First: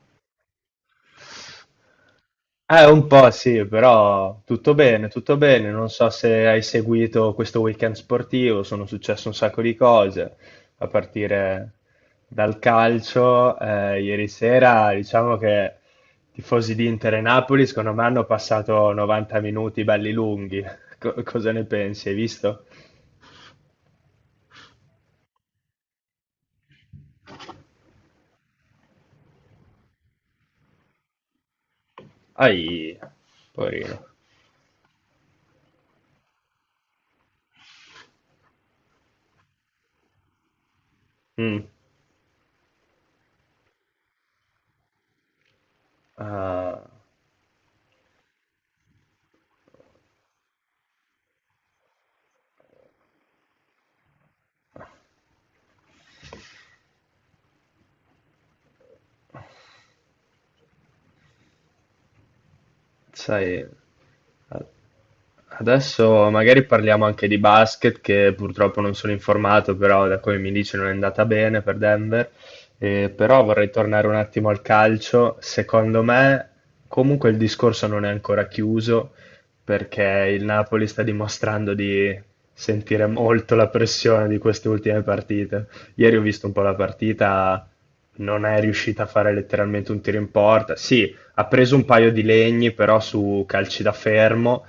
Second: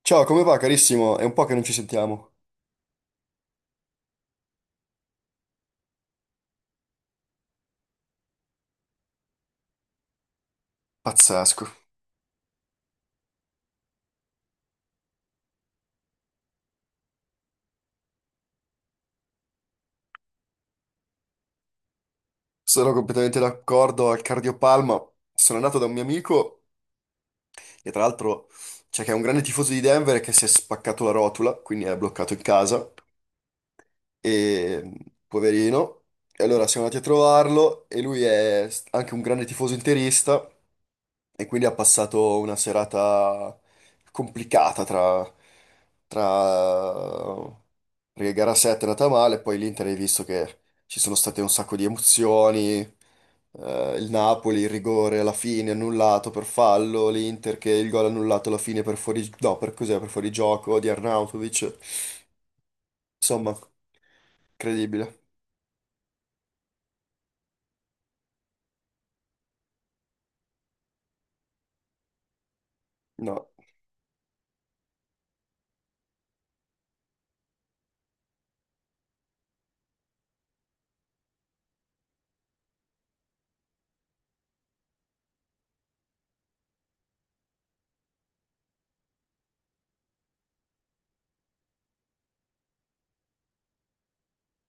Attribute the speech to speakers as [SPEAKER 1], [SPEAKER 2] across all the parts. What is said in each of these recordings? [SPEAKER 1] Ciao, come va carissimo? È un po' che non ci sentiamo.
[SPEAKER 2] Un po' sì, però tutto bene, tutto bene. Non so se hai seguito questo weekend sportivo, sono successe un sacco di cose, a
[SPEAKER 1] Pazzesco.
[SPEAKER 2] partire dal calcio. Ieri sera, diciamo che i tifosi di Inter e Napoli, secondo me, hanno passato 90 minuti belli lunghi. Cosa ne pensi? Hai visto?
[SPEAKER 1] Sono completamente d'accordo al cardiopalma. Sono andato da un mio amico, che tra l'altro, cioè, che è un grande tifoso di Denver e che si è spaccato la rotula, quindi è bloccato in casa.
[SPEAKER 2] Ai, poverino.
[SPEAKER 1] E poverino. E allora siamo andati a trovarlo e lui è anche un grande tifoso interista. E
[SPEAKER 2] Mm.
[SPEAKER 1] quindi ha passato una serata complicata
[SPEAKER 2] Ah,
[SPEAKER 1] tra... Perché gara 7 è andata male, poi l'Inter hai visto che ci sono state un sacco di emozioni, il Napoli, il rigore alla fine annullato per fallo, l'Inter che il gol annullato alla fine No, per cos'è? Per fuorigioco di Arnautovic.
[SPEAKER 2] sai.
[SPEAKER 1] Insomma, incredibile.
[SPEAKER 2] Adesso magari parliamo anche di basket, che purtroppo non sono informato, però da come mi dici non è andata bene per Denver. Però
[SPEAKER 1] No,
[SPEAKER 2] vorrei tornare un attimo al calcio. Secondo me, comunque il discorso non è ancora chiuso, perché il Napoli sta dimostrando di sentire molto la pressione di queste ultime partite. Ieri ho visto un po' la partita, non è riuscita a fare letteralmente un tiro in porta. Sì, ha preso un paio di legni, però su calci da fermo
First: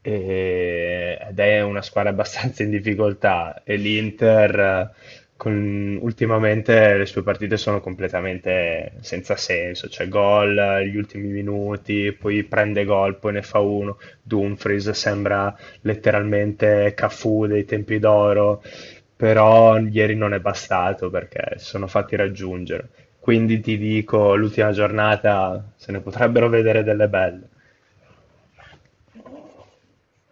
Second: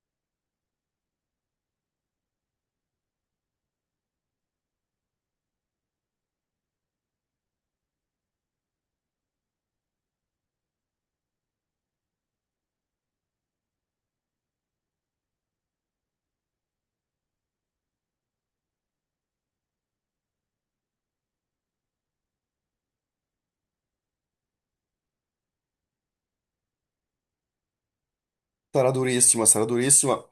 [SPEAKER 2] ed è una squadra abbastanza in difficoltà e l'Inter ultimamente le sue partite sono completamente senza senso, cioè gol, gli ultimi minuti, poi prende gol, poi ne fa uno, Dumfries sembra letteralmente Cafu dei tempi d'oro, però ieri non è bastato perché si sono fatti raggiungere. Quindi ti dico, l'ultima giornata se ne potrebbero vedere delle belle.
[SPEAKER 1] sarà durissima, sarà durissima.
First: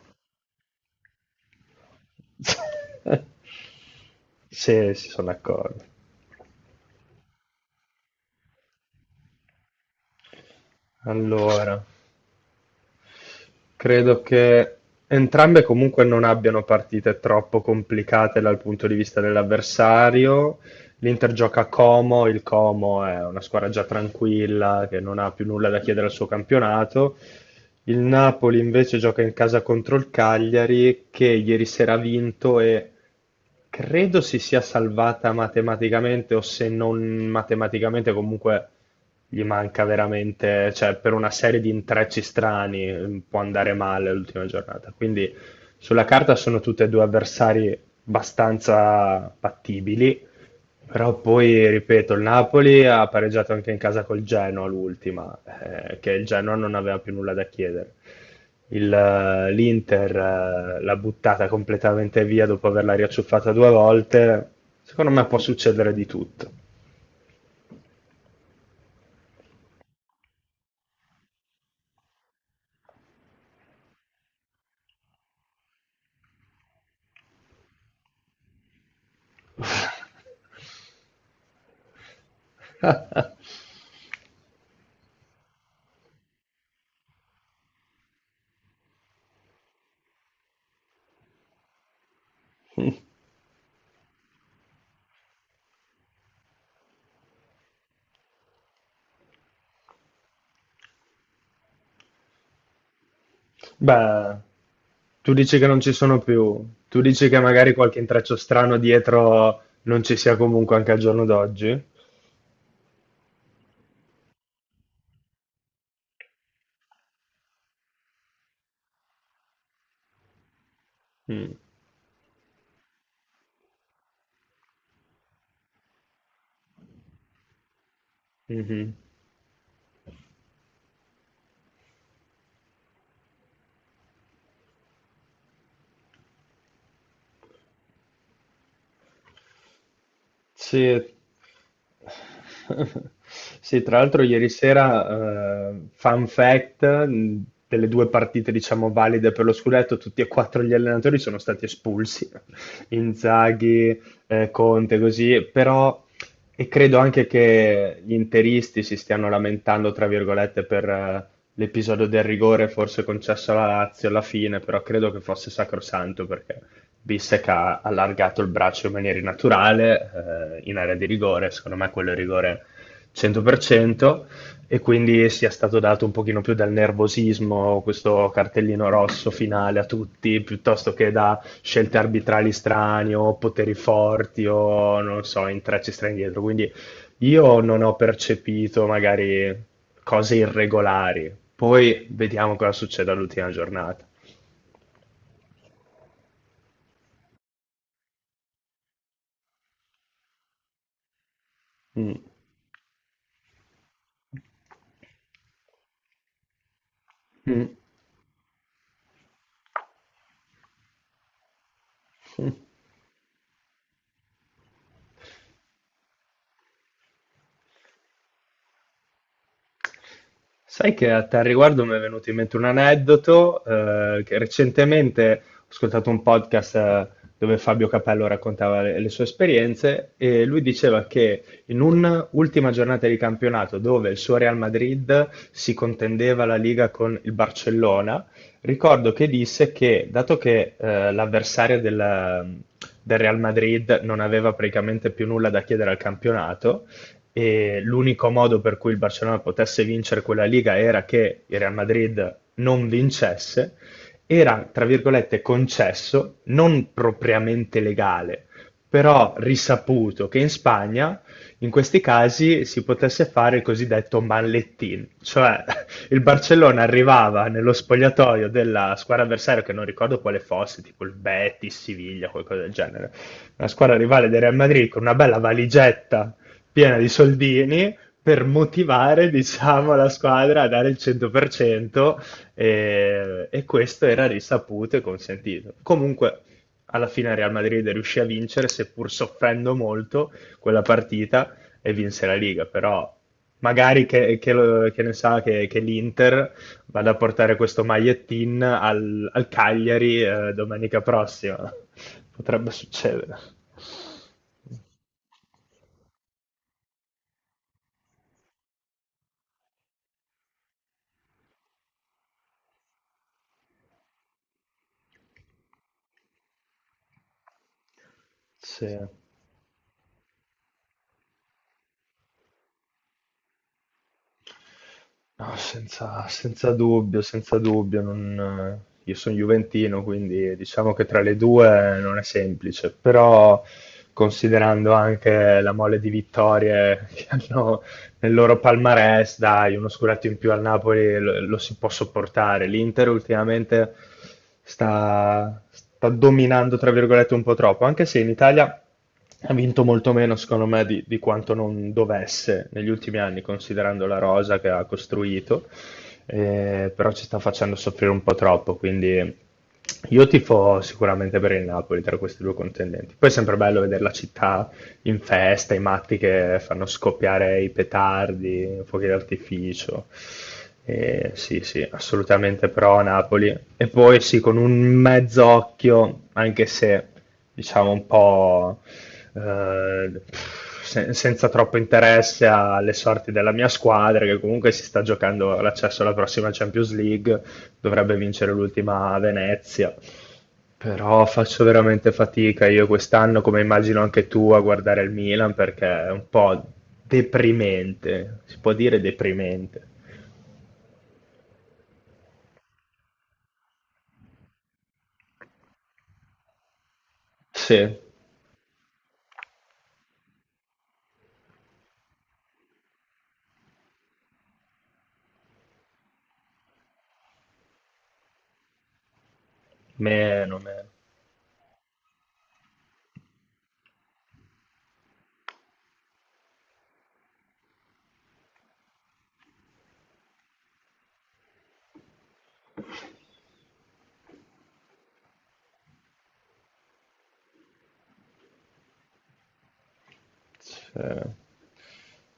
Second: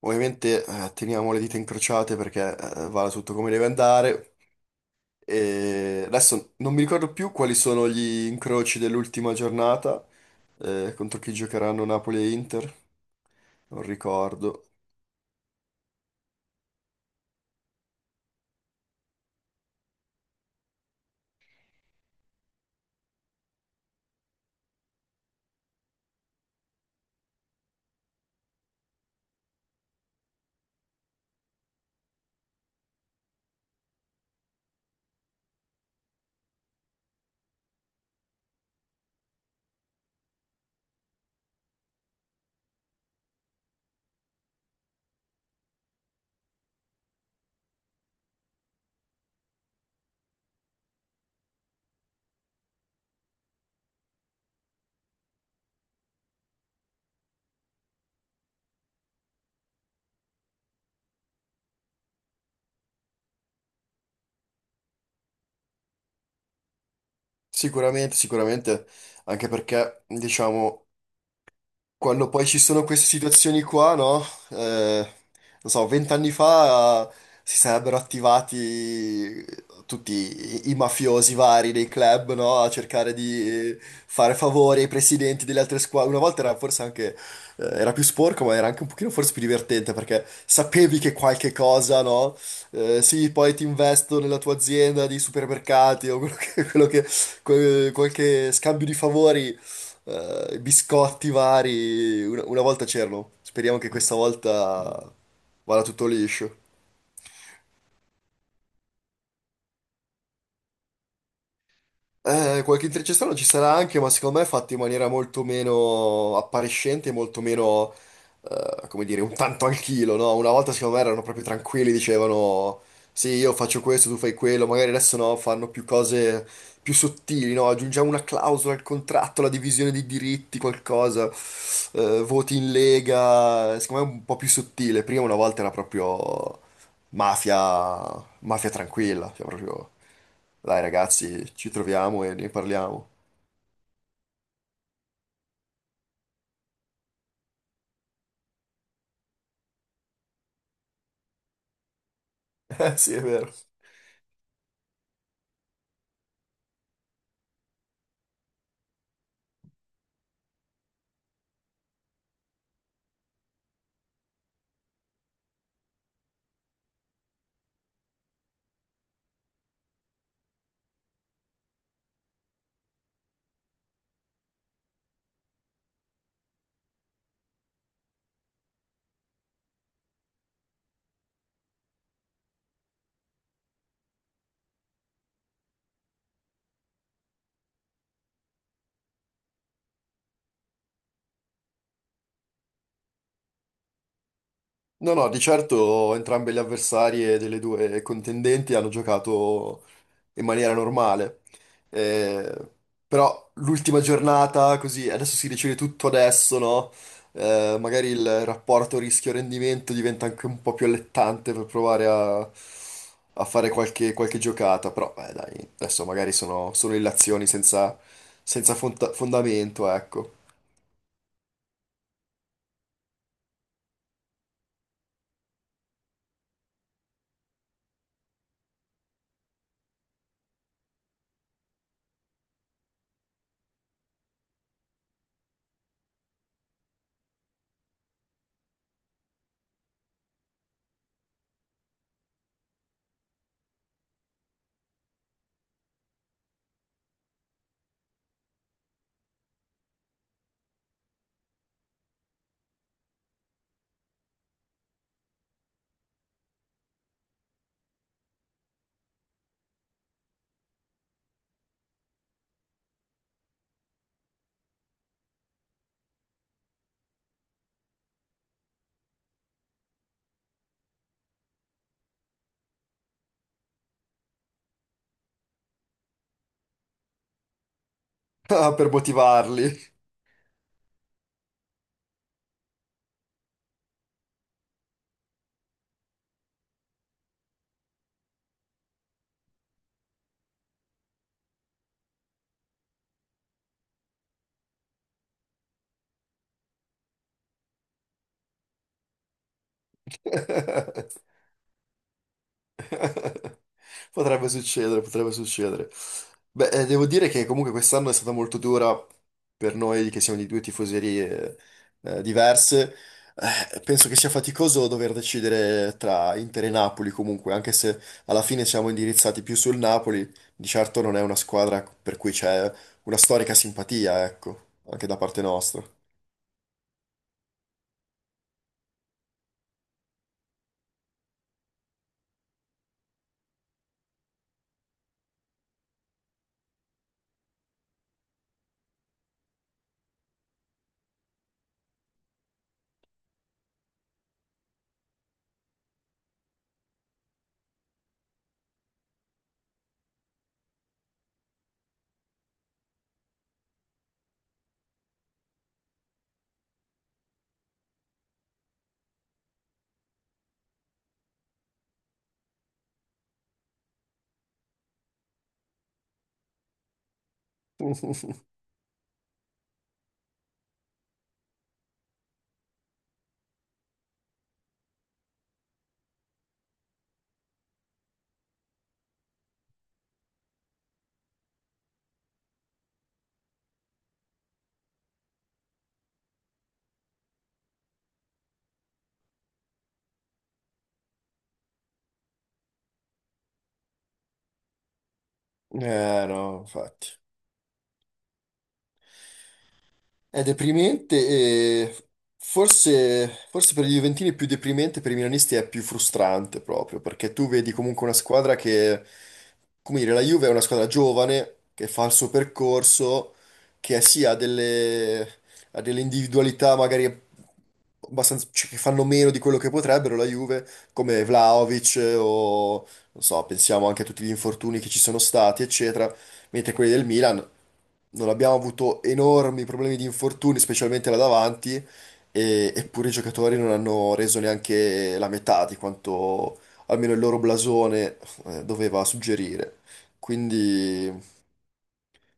[SPEAKER 1] Ovviamente teniamo le dita incrociate perché vada tutto come deve andare.
[SPEAKER 2] Sì, si sono d'accordo.
[SPEAKER 1] E adesso non mi ricordo più quali sono gli incroci dell'ultima giornata, contro chi
[SPEAKER 2] Allora,
[SPEAKER 1] giocheranno Napoli e Inter, non
[SPEAKER 2] credo
[SPEAKER 1] ricordo.
[SPEAKER 2] che entrambe comunque non abbiano partite troppo complicate dal punto di vista dell'avversario. L'Inter gioca a Como, il Como è una squadra già tranquilla che non ha più nulla da chiedere al suo campionato. Il Napoli invece gioca in casa contro il Cagliari che ieri sera ha vinto e credo si sia salvata matematicamente o se non matematicamente comunque gli manca veramente, cioè per una serie di intrecci strani, può andare male l'ultima giornata. Quindi sulla carta sono tutte e due avversari abbastanza battibili, però poi, ripeto, il Napoli ha pareggiato anche in casa col Genoa l'ultima, che il Genoa non aveva più nulla da chiedere. L'Inter l'ha buttata completamente via dopo averla riacciuffata due volte. Secondo me può succedere di tutto.
[SPEAKER 1] Sicuramente, sicuramente, anche perché, diciamo, quando poi ci sono queste situazioni qua, no? Eh, Non so, vent'anni fa si sarebbero attivati tutti i mafiosi vari dei club, no? A cercare di fare favori ai presidenti delle altre squadre. Una volta era forse anche, era più sporco, ma era anche un pochino forse più divertente perché sapevi che qualche cosa, no? Sì, poi ti investo nella tua azienda di supermercati o qualche scambio di favori, biscotti vari. Una volta c'erano. Speriamo che questa
[SPEAKER 2] Beh,
[SPEAKER 1] volta
[SPEAKER 2] tu dici che non
[SPEAKER 1] vada
[SPEAKER 2] ci
[SPEAKER 1] tutto
[SPEAKER 2] sono
[SPEAKER 1] liscio.
[SPEAKER 2] più, tu dici che magari qualche intreccio strano dietro non ci sia comunque anche al giorno d'oggi?
[SPEAKER 1] Qualche intrecciazione ci sarà anche, ma secondo me è fatto in maniera molto meno appariscente, molto meno, come dire, un tanto al chilo, no? Una volta secondo me erano proprio
[SPEAKER 2] Mm,
[SPEAKER 1] tranquilli, dicevano sì, io faccio questo, tu fai quello, magari adesso no, fanno più cose più sottili, no? Aggiungiamo una clausola al
[SPEAKER 2] mhm.
[SPEAKER 1] contratto, la divisione di diritti, qualcosa, voti in lega, secondo me è un po' più sottile. Prima una volta era proprio mafia, mafia tranquilla, cioè proprio... Dai
[SPEAKER 2] Sì.
[SPEAKER 1] ragazzi, ci troviamo e ne parliamo.
[SPEAKER 2] Sì, tra l'altro ieri sera, fun fact, delle due partite diciamo valide per lo scudetto, tutti e quattro gli allenatori sono stati espulsi.
[SPEAKER 1] Sì, è vero.
[SPEAKER 2] Inzaghi, Conte, così, però e credo anche che gli interisti si stiano lamentando, tra virgolette, per l'episodio del rigore forse concesso alla Lazio alla fine, però credo che fosse sacrosanto perché viste che ha allargato il braccio in maniera innaturale, in area di rigore, secondo me quello è rigore 100%, e quindi sia stato dato un pochino più dal nervosismo, questo cartellino rosso finale a tutti, piuttosto che da scelte arbitrali strane o poteri forti o, non so, intrecci strani dietro. Quindi io non ho percepito magari cose irregolari. Poi vediamo cosa succede all'ultima giornata.
[SPEAKER 1] No, no, di certo entrambe le avversarie delle due contendenti hanno giocato in maniera normale.
[SPEAKER 2] Mm.
[SPEAKER 1] Eh, Però l'ultima giornata, così, adesso si decide tutto adesso, no?
[SPEAKER 2] Mm.
[SPEAKER 1] Magari il rapporto rischio-rendimento diventa anche un po' più allettante per provare a, a fare qualche, qualche giocata. Però, beh, dai, adesso magari sono, sono illazioni senza, fondamento, ecco.
[SPEAKER 2] Sai che a tal riguardo mi è venuto in mente un aneddoto, che recentemente ho ascoltato un podcast, dove Fabio Capello raccontava le sue esperienze e lui diceva che in un'ultima giornata di campionato dove il suo Real Madrid si contendeva la Liga con il Barcellona, ricordo che disse che dato che l'avversario del Real Madrid non aveva praticamente più nulla da chiedere al campionato, e l'unico modo per cui il Barcellona potesse vincere quella Liga era che il Real Madrid non vincesse, era, tra virgolette, concesso, non propriamente legale, però risaputo che in Spagna in questi casi si potesse fare il cosiddetto mallettin, cioè, il Barcellona arrivava nello spogliatoio della squadra avversaria, che non ricordo quale fosse, tipo il Betis, Siviglia, qualcosa del genere, una squadra rivale del Real Madrid con una bella valigetta piena di soldini per
[SPEAKER 1] Ah, per
[SPEAKER 2] motivare,
[SPEAKER 1] motivarli.
[SPEAKER 2] diciamo, la squadra a dare il 100%, e questo era risaputo e consentito. Comunque, alla fine Real Madrid riuscì a vincere, seppur soffrendo molto quella partita, e vinse la Liga, però magari che ne sa che l'Inter vada a portare questo magliettin al, al Cagliari, domenica prossima. Potrebbe succedere.
[SPEAKER 1] Potrebbe succedere, potrebbe succedere. Beh, devo dire che comunque quest'anno è stata molto dura per noi che siamo di due tifoserie diverse. Penso che sia faticoso dover decidere tra Inter e Napoli comunque, anche se alla fine siamo
[SPEAKER 2] Sì.
[SPEAKER 1] indirizzati più sul Napoli, di certo non è una squadra per cui c'è una storica simpatia, ecco, anche da parte
[SPEAKER 2] No,
[SPEAKER 1] nostra.
[SPEAKER 2] senza, senza dubbio, senza dubbio. Io sono juventino, quindi diciamo che tra le due non è semplice, però considerando anche la mole di vittorie che hanno, nel loro palmarès, dai, uno scudetto in più al Napoli lo, lo si può sopportare. L'Inter ultimamente sta dominando, tra virgolette, un po' troppo, anche se in Italia ha vinto molto meno, secondo me, di quanto non dovesse negli ultimi anni, considerando la rosa che ha costruito, però ci sta facendo soffrire un po' troppo, quindi... Io tifo sicuramente per il Napoli tra questi due contendenti. Poi è sempre bello vedere la città in festa, i matti che fanno scoppiare i petardi, fuochi d'artificio. Sì, sì, assolutamente pro a Napoli. E poi sì, con un mezz'occhio, anche se diciamo un po', eh, senza troppo interesse alle sorti della mia squadra, che comunque si sta giocando l'accesso alla prossima Champions League, dovrebbe vincere l'ultima a Venezia. Però faccio veramente fatica io quest'anno, come immagino anche tu, a guardare il Milan perché è un
[SPEAKER 1] Eh no,
[SPEAKER 2] po'
[SPEAKER 1] infatti.
[SPEAKER 2] deprimente, si può dire deprimente.
[SPEAKER 1] È deprimente e forse, forse per i Juventini è più deprimente, per i Milanisti è più frustrante proprio, perché tu vedi
[SPEAKER 2] Sì,
[SPEAKER 1] comunque una squadra che, come dire, la Juve è una squadra giovane, che fa il suo percorso, che sì, ha delle individualità magari abbastanza, cioè, che fanno meno di quello che potrebbero la
[SPEAKER 2] meno,
[SPEAKER 1] Juve,
[SPEAKER 2] meno.
[SPEAKER 1] come Vlahovic o, non so, pensiamo anche a tutti gli infortuni che ci sono stati, eccetera, mentre quelli del Milan non abbiamo avuto enormi problemi di infortuni, specialmente là davanti, eppure i giocatori non hanno reso neanche la metà di quanto almeno il loro blasone doveva suggerire.
[SPEAKER 2] Sì.
[SPEAKER 1] Quindi,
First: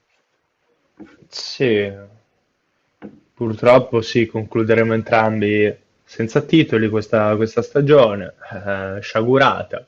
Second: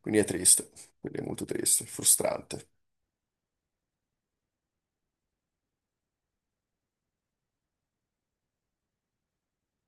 [SPEAKER 1] quindi è triste, quindi è molto
[SPEAKER 2] Sì,
[SPEAKER 1] triste, frustrante.
[SPEAKER 2] purtroppo sì, concluderemo entrambi senza titoli questa, questa stagione, sciagurata.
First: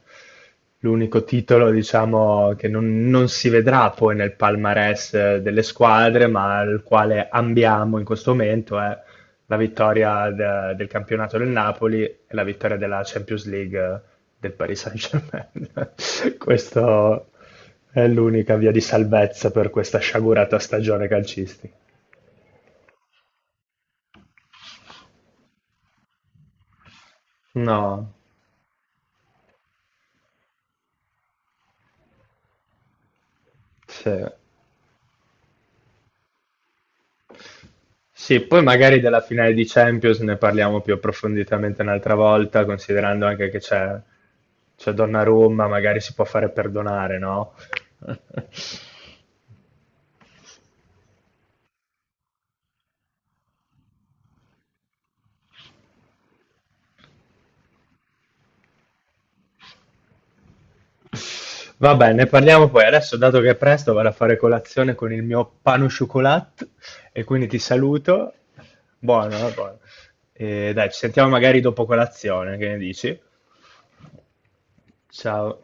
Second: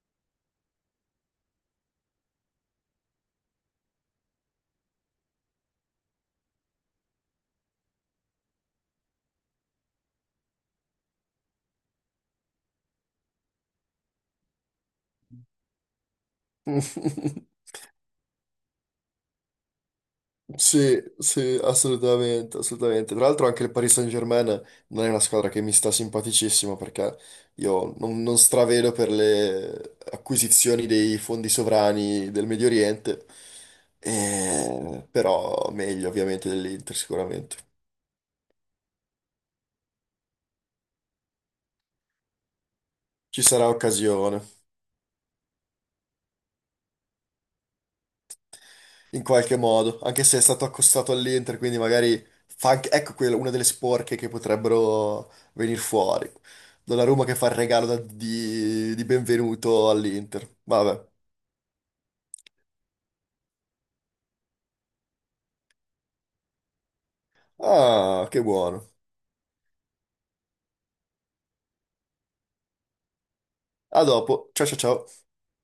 [SPEAKER 2] L'unico titolo, diciamo, che non, non si vedrà poi nel palmarès, delle squadre, ma al quale ambiamo in questo momento è la vittoria del campionato del Napoli e la vittoria della Champions League del Paris Saint-Germain. Questo è l'unica via di salvezza per questa sciagurata
[SPEAKER 1] Sì,
[SPEAKER 2] stagione
[SPEAKER 1] sì,
[SPEAKER 2] calcistica.
[SPEAKER 1] assolutamente, assolutamente. Tra l'altro anche il Paris Saint-Germain non è una squadra che mi sta simpaticissima perché io
[SPEAKER 2] No,
[SPEAKER 1] non stravedo per le acquisizioni dei fondi sovrani del Medio Oriente.
[SPEAKER 2] sì.
[SPEAKER 1] Però meglio ovviamente dell'Inter sicuramente.
[SPEAKER 2] Sì, poi magari della finale di Champions ne parliamo più approfonditamente un'altra volta, considerando
[SPEAKER 1] Ci
[SPEAKER 2] anche
[SPEAKER 1] sarà occasione.
[SPEAKER 2] c'è Donnarumma, magari si può fare perdonare, no?
[SPEAKER 1] In qualche modo, anche se è stato accostato all'Inter, quindi magari fa anche, ecco quella, una delle sporche che potrebbero venire fuori. Donnarumma che fa il regalo di benvenuto all'Inter. Vabbè.
[SPEAKER 2] Vabbè, ne parliamo poi. Adesso, dato che è presto, vado a fare colazione con il mio pan au chocolat e quindi ti
[SPEAKER 1] Ah,
[SPEAKER 2] saluto.
[SPEAKER 1] che buono.
[SPEAKER 2] Buono, buono. E dai, ci sentiamo magari dopo colazione, che ne dici?
[SPEAKER 1] A dopo. Ciao ciao ciao.
[SPEAKER 2] Ciao.